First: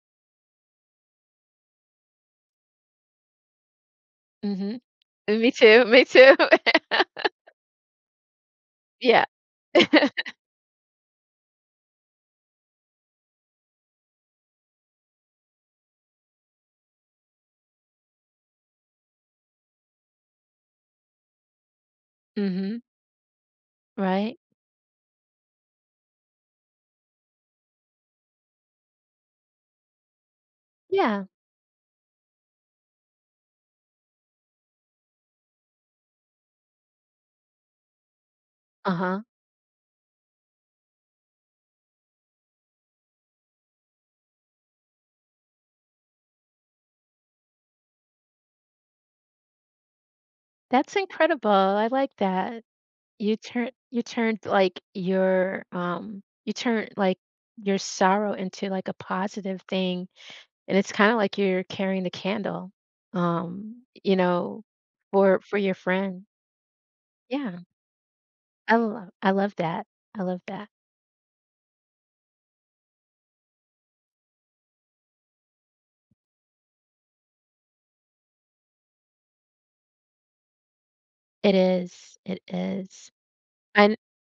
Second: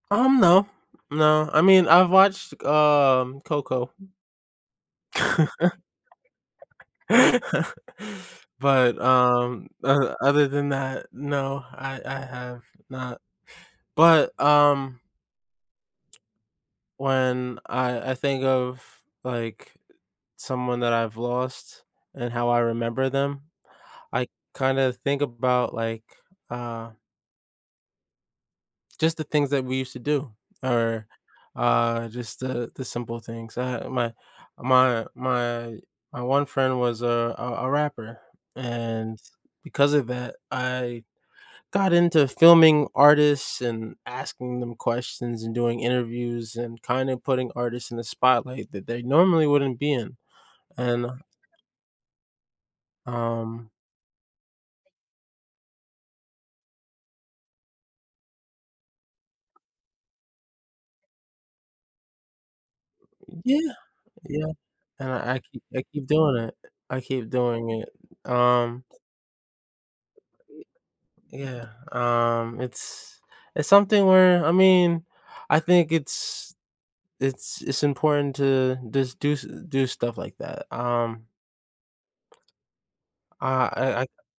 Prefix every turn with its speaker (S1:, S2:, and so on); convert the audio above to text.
S1: Um, no, no, I mean, I've watched, um, Coco.
S2: Mhm. Me too, me too.
S1: But,
S2: Yeah.
S1: um, oth other than that, no, I I have not. But, um When I I think of, like, someone that I've lost and how I
S2: Mhm.
S1: remember them, I
S2: Right.
S1: kind of think about, like, uh just the things that we used to do, or,
S2: Yeah.
S1: uh, just the the simple things. Uh, my my my my one friend was a a a rapper, and
S2: Uh-huh.
S1: because of that, I got into filming artists and asking them questions and doing interviews and kind of putting artists in the spotlight that they normally wouldn't be in,
S2: That's
S1: and
S2: incredible, I like that. You
S1: um
S2: turn you turned, like, your, um you turn, like, your sorrow into, like, a positive thing, and it's kinda, like, you're carrying the candle,
S1: Yeah,
S2: um, you
S1: yeah.
S2: know,
S1: And I I
S2: for for
S1: keep
S2: your
S1: I keep
S2: friend.
S1: doing it, I keep
S2: Yeah.
S1: doing it,
S2: I
S1: um
S2: l I love that, I love that.
S1: I yeah, um, it's it's something where, I mean, I think it's it's it's important to just do st do stuff like that, um
S2: It is, it is,
S1: I
S2: and
S1: I I